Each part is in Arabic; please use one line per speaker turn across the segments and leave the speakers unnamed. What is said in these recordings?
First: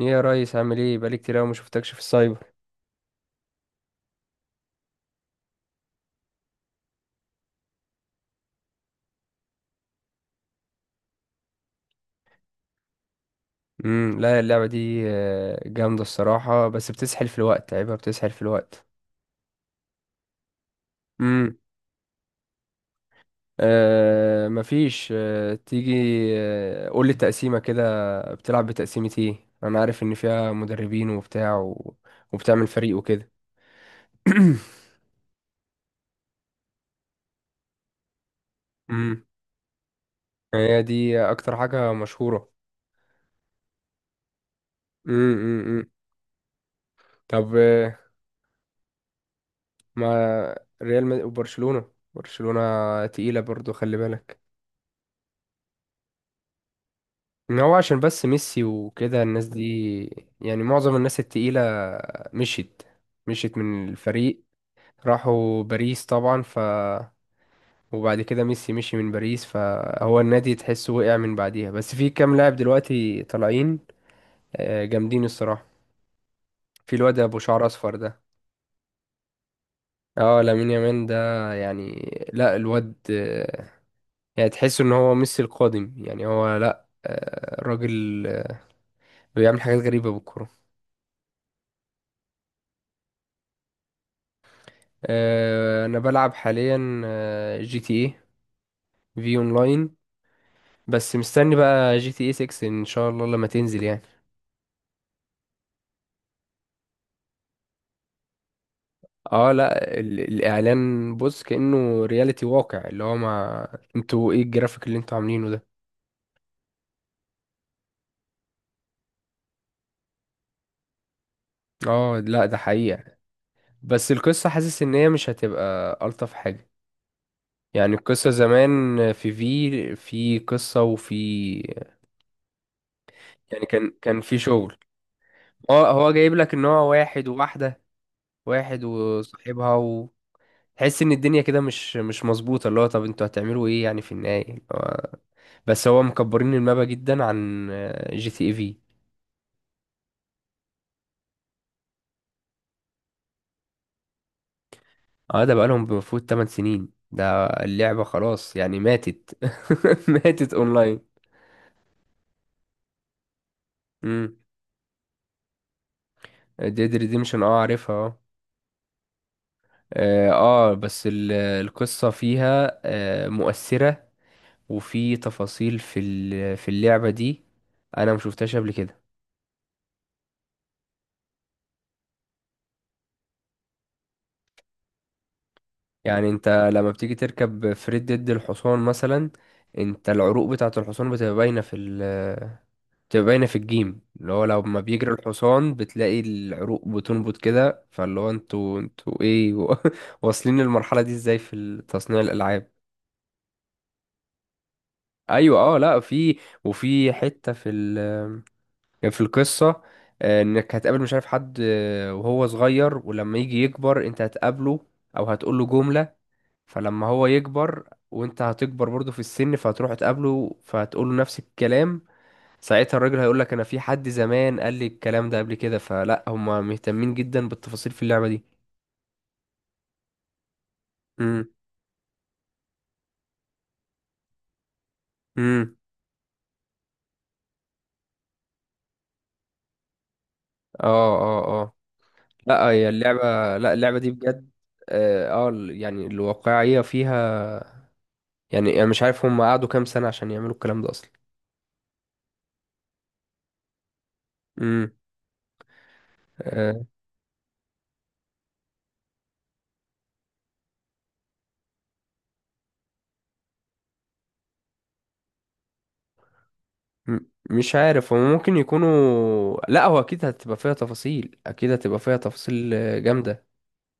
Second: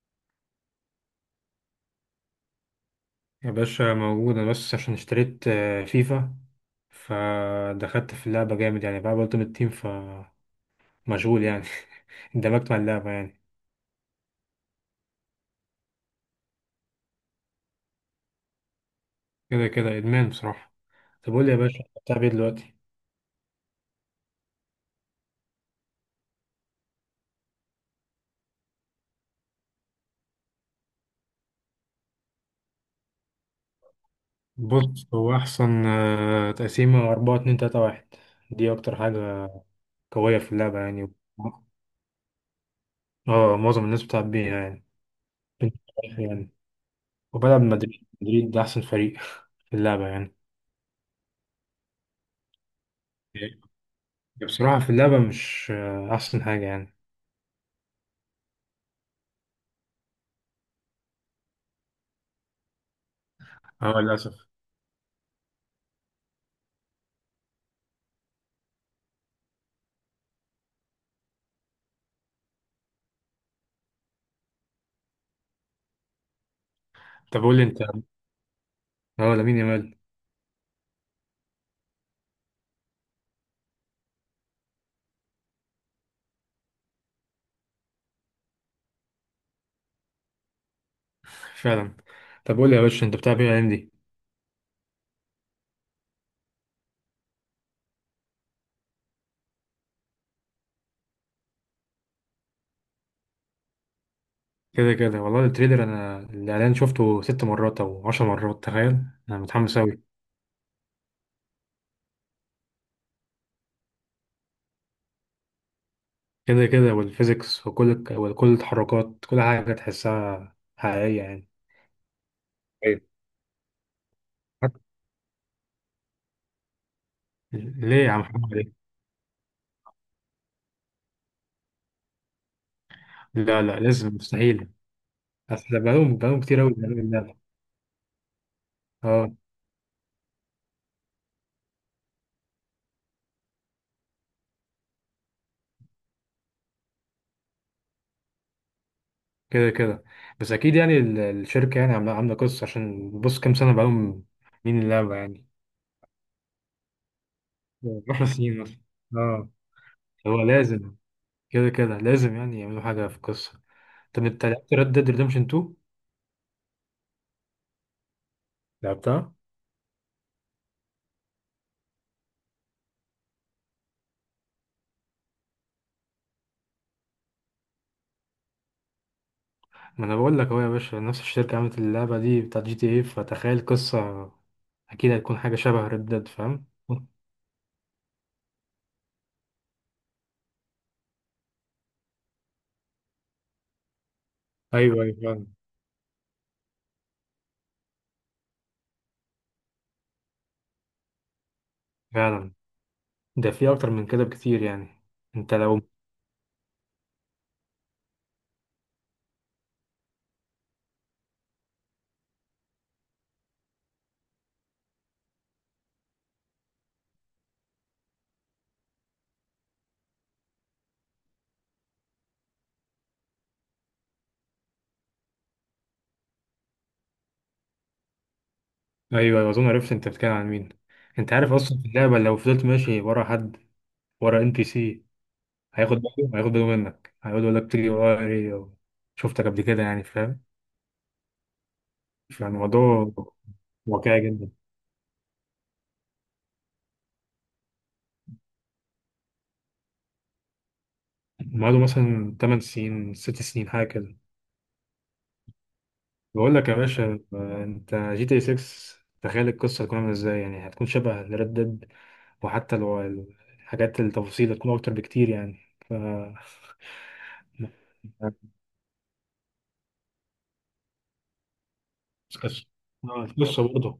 ايه يا ريس، عامل ايه؟ بقالي كتير قوي ما شفتكش في السايبر.
يا باشا موجودة بس عشان اشتريت فيفا. فدخلت في اللعبة جامد يعني، بقى التيم، فمشغول يعني. اندمجت مع اللعبة يعني.
لا اللعبه دي جامده الصراحه، بس بتسحل في الوقت، عيبها بتسحل في الوقت.
كده كده إدمان بصراحة. طب قول لي
امم
يا باشا، بتلعب ايه دلوقتي؟
آه مفيش. تيجي قول لي التقسيمه كده. بتلعب بتقسيمه ايه؟ انا عارف ان فيها مدربين وبتاع وبتعمل فريق وكده.
بص، هو أحسن تقسيمة أربعة اتنين تلاتة واحد. دي أكتر
امم
حاجة قوية في اللعبة
هي
يعني.
دي اكتر حاجه مشهوره.
اه، معظم الناس بتلعب بيها يعني
امم
يعني.
طب
وبلعب مدريد، مدريد ده أحسن فريق في اللعبة يعني.
ما ريال وبرشلونه، برشلونه تقيله برضو، خلي بالك.
بصراحة في اللعبة مش أحسن حاجة يعني.
إن هو عشان بس ميسي وكده الناس دي، يعني معظم الناس التقيلة مشيت مشيت من
اه،
الفريق.
للأسف.
راحوا باريس طبعا، ف وبعد كده ميسي مشي من باريس، فهو النادي تحسه وقع من بعديها. بس في كام لاعب دلوقتي طالعين جامدين الصراحة. في الواد ابو
طب قول لي
شعر
انت.
اصفر ده،
اه، لامين يامال.
اه لامين يامال ده. يعني لا الواد يعني تحس ان هو ميسي القادم. يعني هو لا راجل، بيعمل حاجات غريبة بالكرة.
فعلا. طب قول لي يا باشا، انت بتلعب ايه الايام دي؟
انا بلعب حاليا جي تي اي في اونلاين. بس مستني بقى جي تي اي 6 ان شاء الله لما تنزل، يعني
كده كده، والله التريلر، انا الاعلان شفته ست مرات او عشر مرات، تخيل. انا
اه
متحمس
لا
اوي.
الاعلان بص كأنه رياليتي واقع، اللي هو ما انتوا ايه الجرافيك اللي انتوا عاملينه ده؟
كده كده، والفيزيكس وكل التحركات، كل حاجه تحسها حقيقيه يعني.
اه لا ده
ايوه.
حقيقة، بس القصة حاسس ان هي مش هتبقى الطف حاجة. يعني
ليه يا عم
القصة
محمد، ليه؟
زمان في قصة وفي،
لا
يعني
لا،
كان
لازم،
كان في
مستحيل.
شغل.
اصل
اه هو
بقالهم
جايب
بقالهم
لك
كتير
ان
قوي
هو
بيعملوا
واحد
اللعبه.
وواحدة، واحد
اه.
وصاحبها. تحس ان الدنيا كده مش مظبوطه، اللي هو طب انتوا هتعملوا ايه يعني في النهايه بس هو مكبرين المابا جدا عن جي تي اي في.
كده كده. بس اكيد يعني، الشركه يعني عامله قصه، عشان بص كام سنه بقالهم عاملين اللعبه
اه
يعني.
ده بقالهم بمفروض 8 سنين، ده اللعبه
10
خلاص
سنين
يعني
مثلا.
ماتت.
اه، هو
ماتت
لازم.
اونلاين.
كده كده، لازم يعني يعملوا حاجة في القصة. طب
امم
انت لعبت ريد ديد ريدمشن 2؟
ديد ريديمشن، اه عارفها، اه.
لعبتها.
اه بس القصه فيها آه مؤثره، وفي تفاصيل في في اللعبه دي، انا مشوفتهاش قبل كده.
ما انا بقول لك اهو يا باشا، نفس الشركة عملت اللعبة دي بتاعت جي تي ايه، فتخيل قصة. اكيد هتكون حاجة شبه ريد ديد،
يعني انت
فاهم؟
لما بتيجي تركب فريد ضد الحصان مثلا، انت العروق بتاعة الحصان بتبقى باينة في ال، بتبقى باينة في الجيم، اللي هو لما
ايوه
بيجري
ايوه، فعلا.
الحصان بتلاقي العروق بتنبض كده، فاللي هو انتوا ايه واصلين للمرحلة دي ازاي في تصنيع
فعلا.
الألعاب؟
ده في اكتر من كده بكتير يعني. انت
ايوه اه
لو.
لا في، وفي حتة في ال، في القصة انك هتقابل مش عارف حد وهو صغير، ولما يجي يكبر انت هتقابله او هتقول له جملة. فلما هو يكبر وانت هتكبر برضه في السن، فهتروح تقابله فهتقول له نفس الكلام. ساعتها الراجل هيقول لك انا في حد زمان قال لي الكلام ده قبل كده. فلا هما مهتمين جدا بالتفاصيل في اللعبة دي.
ايوه ايوه، اظن عرفت انت بتتكلم عن مين. انت
امم.
عارف اصلا في اللعبة لو فضلت ماشي ورا حد، ورا ان بي سي،
امم.
هياخد باله منك، هيقعد يقول لك تيجي ورا ايه، شفتك قبل كده يعني، فاهم؟
اه اه اه. لا هي
فالموضوع
اللعبة، لا اللعبة دي
واقعي
بجد
جدا.
اه يعني الواقعية فيها، يعني انا مش عارف هم قعدوا كام سنة عشان يعملوا الكلام ده اصلا.
ومعاده مثلا 8 سنين، 6 سنين حاجة كده.
امم.
بقول لك يا
آه.
باشا، انت جي تي 6، تخيل القصة هتكون عاملة ازاي يعني، هتكون شبه ريد ديد. وحتى لو الحاجات، التفاصيل هتكون أكتر بكتير يعني. ف
م- مش عارف هو ممكن يكونوا، لا هو اكيد هتبقى فيها تفاصيل، اكيد هتبقى فيها
القصة.
تفاصيل
اه،
جامده.
القصة برضه.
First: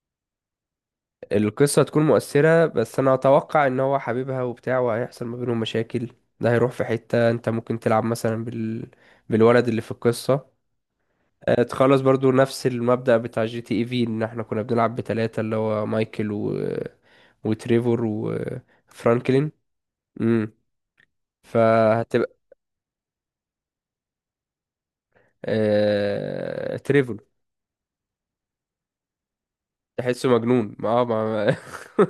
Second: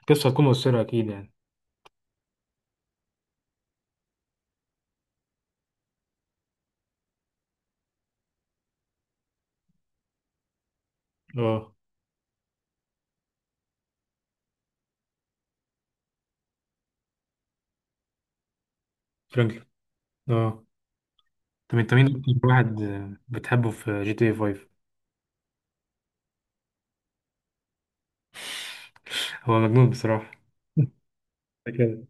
القصة هتكون مؤثرة أكيد يعني.
القصه هتكون مؤثره، بس انا اتوقع ان هو حبيبها وبتاع وهيحصل ما بينهم مشاكل. ده هيروح في حته انت ممكن تلعب مثلا بالولد اللي في القصه
اه.
تخلص برضو نفس المبدأ بتاع جي تي اي في، ان احنا كنا بنلعب بتلاتة، اللي هو مايكل وتريفور وفرانكلين.
فرانكلين.
امم
اه. طب انت مين
فهتبقى.
أكتر واحد بتحبه في جي تي 5؟
آه... تريفور.
هو مجنون
تحسه
بصراحة.
مجنون، ما اه ما ما-
كده.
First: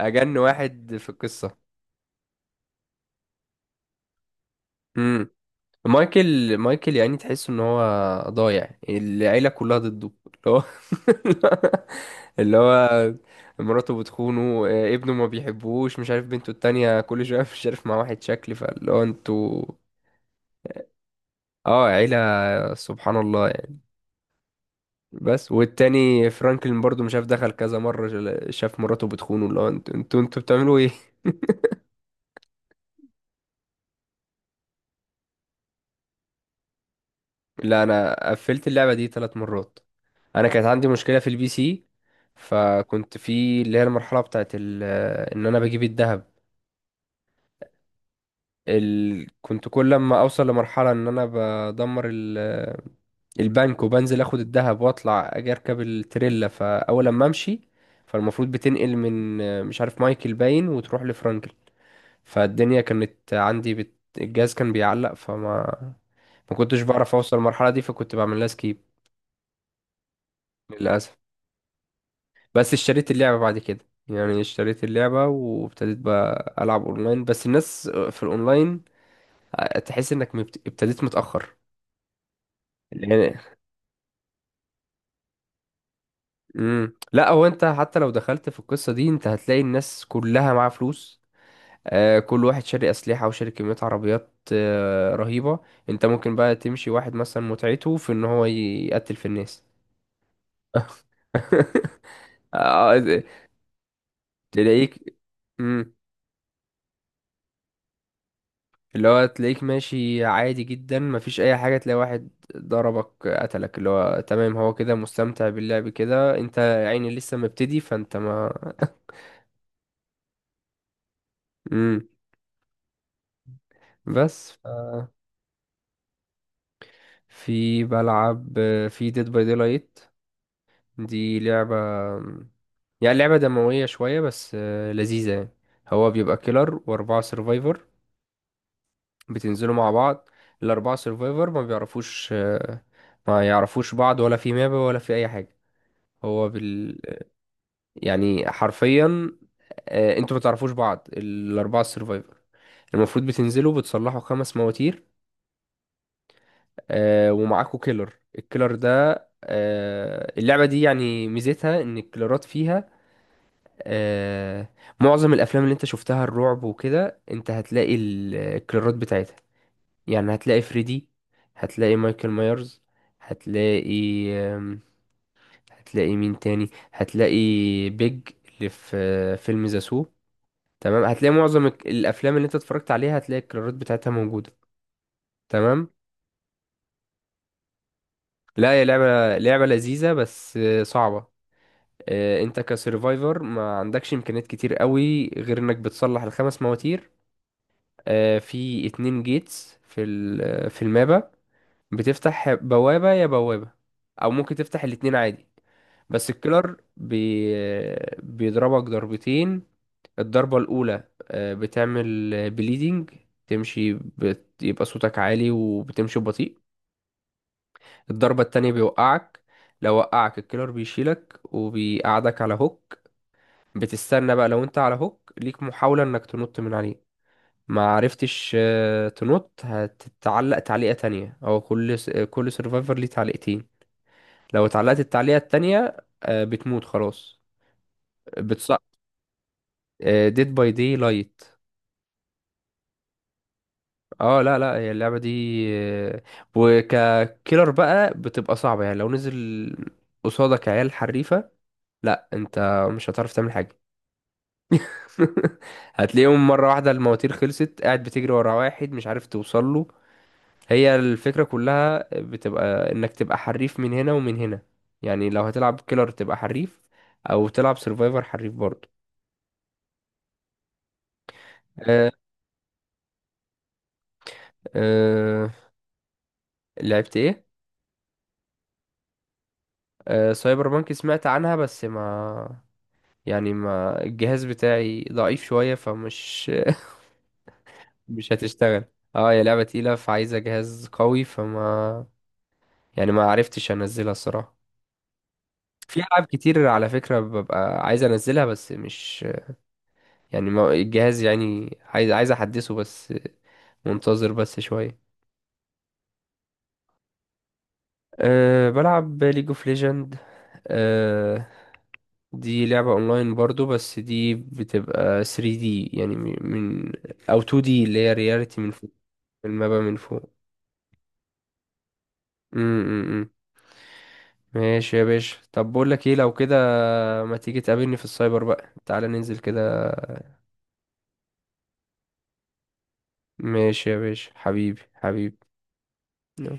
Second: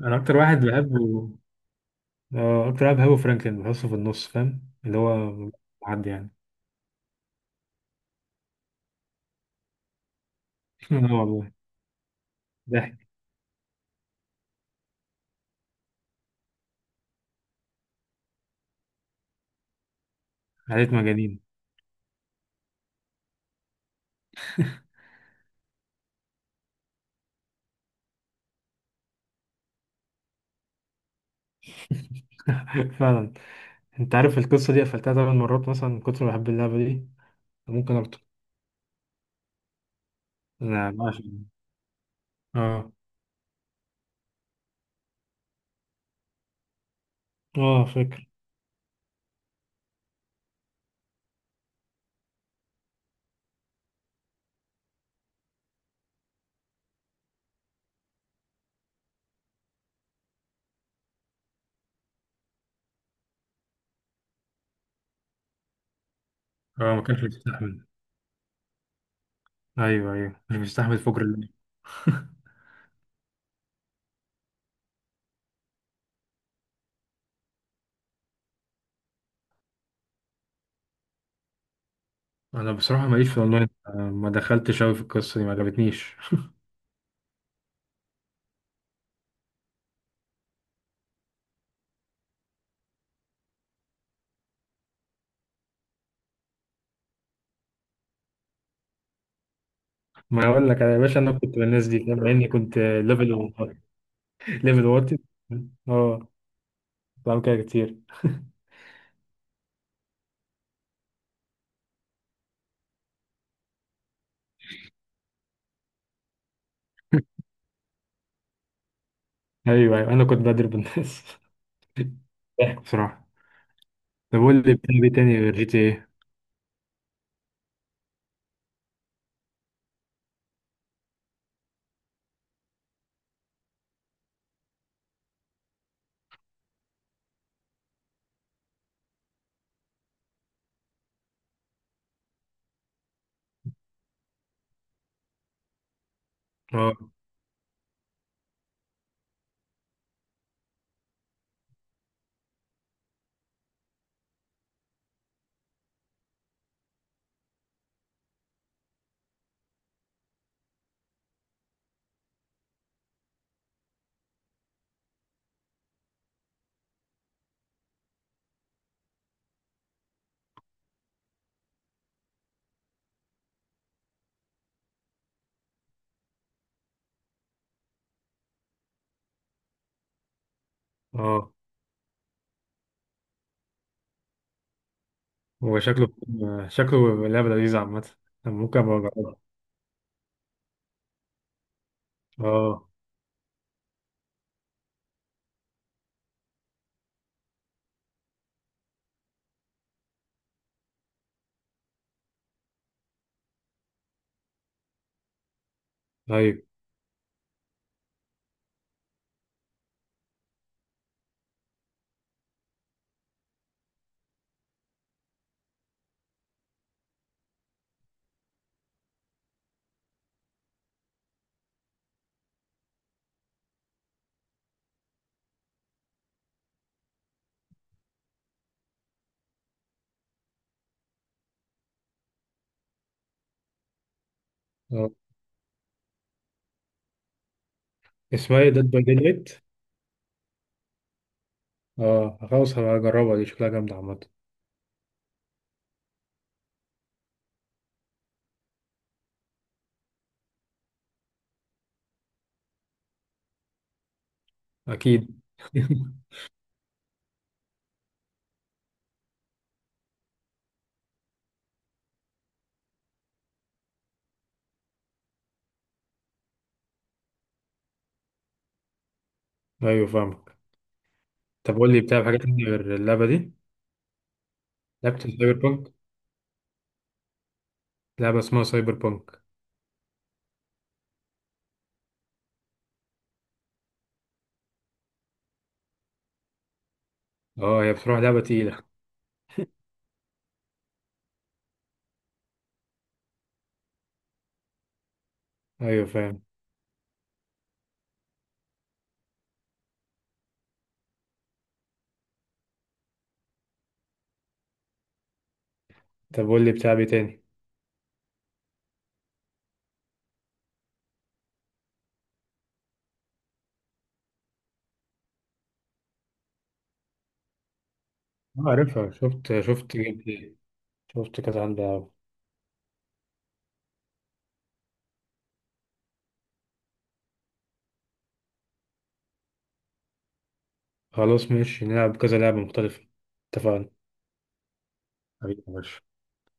أنا أكتر
اجن
واحد
واحد في
بحبه،
القصة.
أكتر لاعب، هو فرانكلين، بحسه في النص، فاهم، اللي
امم.
هو حد يعني.
مايكل يعني تحسه ان هو ضايع، العيلة كلها ضده. اللي هو
لا والله.
اللي
ضحك.
هو مراته بتخونه ابنه ما بيحبوش، مش عارف بنته التانية كل شوية مش عارف مع واحد شكل، فاللي هو انتوا.
عليت مجانين.
اه عيلة، سبحان الله يعني. بس والتاني فرانكلين برضو مش عارف دخل كذا مرة شاف مراته بتخونه، اللي هو انتوا بتعملوا ايه؟
فعلا. أنت عارف القصة دي قفلتها ثمان مرات مثلا من كتر ما بحب اللعبة دي.
لا
ممكن أكتر.
انا قفلت اللعبة دي ثلاث مرات. انا كانت عندي
أنا
مشكله
بعشق.
في البي سي،
اه.
فكنت في اللي هي المرحله بتاعت ان انا بجيب الذهب.
اه، فاكر.
ال... كنت كل لما اوصل لمرحله ان انا بدمر ال... البنك وبنزل اخد الذهب واطلع اجي اركب التريلا، فاول لما امشي، فالمفروض بتنقل من مش عارف مايكل باين وتروح لفرانكل، فالدنيا كانت عندي الجهاز كان بيعلق، فما ما كنتش
اه، ما
بعرف
كانش
اوصل المرحله دي،
بيستحمل.
فكنت بعمل لها سكيب
ايوه ايوه، مش بيستحمل،
للاسف.
فجر اللعب.
بس اشتريت اللعبة بعد كده، يعني اشتريت اللعبة وابتديت بقى ألعب أونلاين، بس الناس في الأونلاين تحس إنك ابتديت متأخر
انا بصراحه ماليش
يعني.
في الاونلاين، ما دخلتش قوي في القصه دي، ما عجبتنيش.
لا هو أنت حتى لو دخلت في القصة دي أنت هتلاقي الناس كلها معاها فلوس، آه كل واحد شاري أسلحة وشاري كمية عربيات آه رهيبة. أنت ممكن بقى تمشي واحد مثلا متعته في إن هو يقتل في الناس.
ما اقول لك انا يا باشا، انا كنت من الناس دي لما اني كنت
آه،
ليفل، ليفل
تلاقيك،
واطي. اه. بعمل كده كتير.
اللي هو تلاقيك ماشي عادي جدا مفيش اي حاجة، تلاقي واحد ضربك قتلك، اللي هو تمام هو كده مستمتع باللعب كده، انت يا عيني لسه مبتدي فانت ما.
ايوه ايوه، انا كنت بضرب الناس.
مم.
ضحك بصراحه. طب
بس
قول لي بتلعب ايه تاني غير جي تي ايه؟
في بلعب في ديد باي دي لايت. دي لعبة، يعني لعبة دموية شوية بس لذيذة يعني. هو بيبقى كيلر وأربعة سيرفايفر، بتنزلوا مع بعض. الأربعة سيرفايفر ما بيعرفوش ما يعرفوش بعض، ولا في ماب ولا في أي حاجة. هو
اه.
يعني حرفيا انتوا ما تعرفوش بعض، الاربعه السرفايفر المفروض بتنزلوا بتصلحوا خمس مواتير، ومعاكوا كيلر. الكيلر ده اللعبه دي يعني ميزتها ان الكيلرات فيها آه، معظم الافلام اللي انت شفتها الرعب وكده، انت هتلاقي الكيلرات بتاعتها. يعني هتلاقي فريدي، هتلاقي مايكل مايرز، هتلاقي هتلاقي مين تاني؟ هتلاقي بيج اللي في فيلم ذا، تمام؟ هتلاقي
اه.
معظم الافلام اللي انت اتفرجت عليها هتلاقي الكرارات بتاعتها موجوده.
هو
تمام.
شكله، شكله لعبه لذيذه عامه. أنا
لا
ممكن
هي
ابقى اجربها.
لعبه لذيذه، بس صعبه. انت
اه.
كسرفايفر ما عندكش امكانيات كتير قوي غير انك بتصلح الخمس مواتير. في اتنين جيتس في في المابا، بتفتح بوابه يا بوابه، او ممكن تفتح الاتنين عادي. بس
ايوه.
الكيلر بيضربك ضربتين. الضربة الأولى بتعمل بليدنج، تمشي يبقى صوتك عالي وبتمشي ببطيء. الضربة التانية بيوقعك، لو وقعك الكيلر بيشيلك وبيقعدك على هوك. بتستنى بقى، لو انت على هوك ليك محاولة انك تنط من عليه، ما عرفتش تنط هتتعلق تعليقة تانية، او كل سيرفايفر ليه تعليقتين. لو اتعلقت
اه،
التعليقة التانية بتموت خلاص.
اسمها ايه،
بتص...
ديد باي ديد لايت؟
ديد باي دي لايت.
اه خلاص، هبقى اجربها، دي شكلها جامده عامه.
اه لا لا هي اللعبة دي آه، وككيلر بقى بتبقى صعبة، يعني لو نزل قصادك عيال حريفة، لا انت مش هتعرف تعمل حاجة.
اكيد.
هتلاقيهم مرة واحدة المواتير خلصت، قاعد بتجري ورا واحد مش عارف توصل له. هي الفكرة كلها بتبقى انك تبقى حريف من هنا ومن هنا، يعني لو هتلعب كيلر تبقى حريف، او تلعب سيرفايفر حريف برضه.
ايوه فاهمك. طب قول لي
أه
بتلعب حاجه تانية غير اللعبه دي؟ لعبت
أه.
سايبر بانك؟
لعبت ايه؟
لعبه اسمها سايبر بانك.
أه سايبر بانك سمعت عنها، بس ما يعني ما الجهاز بتاعي ضعيف شوية فمش
اه، هي بصراحه
مش
لعبه تقيله.
هتشتغل. اه هي لعبة تقيلة فعايزة جهاز قوي، فما يعني ما عرفتش انزلها الصراحة. في
ايوه
ألعاب
فاهم.
كتير على فكرة ببقى عايز انزلها، بس مش يعني ما الجهاز يعني عايز احدثه، بس منتظر بس شوية.
طب قول لي بتلعب ايه تاني؟
أه بلعب ليج اوف ليجند. أه دي لعبة اونلاين برضو، بس دي بتبقى 3D، يعني او 2D اللي هي رياليتي
اه
من فوق،
عارفها، شفت
المابا من
شفت جيم
فوق.
بلاي. شفت كذا، عندي أوي.
امم. ماشي يا باشا، طب بقول لك ايه لو كده، ما تيجي تقابلني في السايبر بقى، تعالى ننزل كده.
خلاص ماشي، نلعب كذا لعبة مختلفة.
ماشي
اتفقنا.
يا باشا، حبيبي حبيبي.
حبيبي يا باشا.
يلا.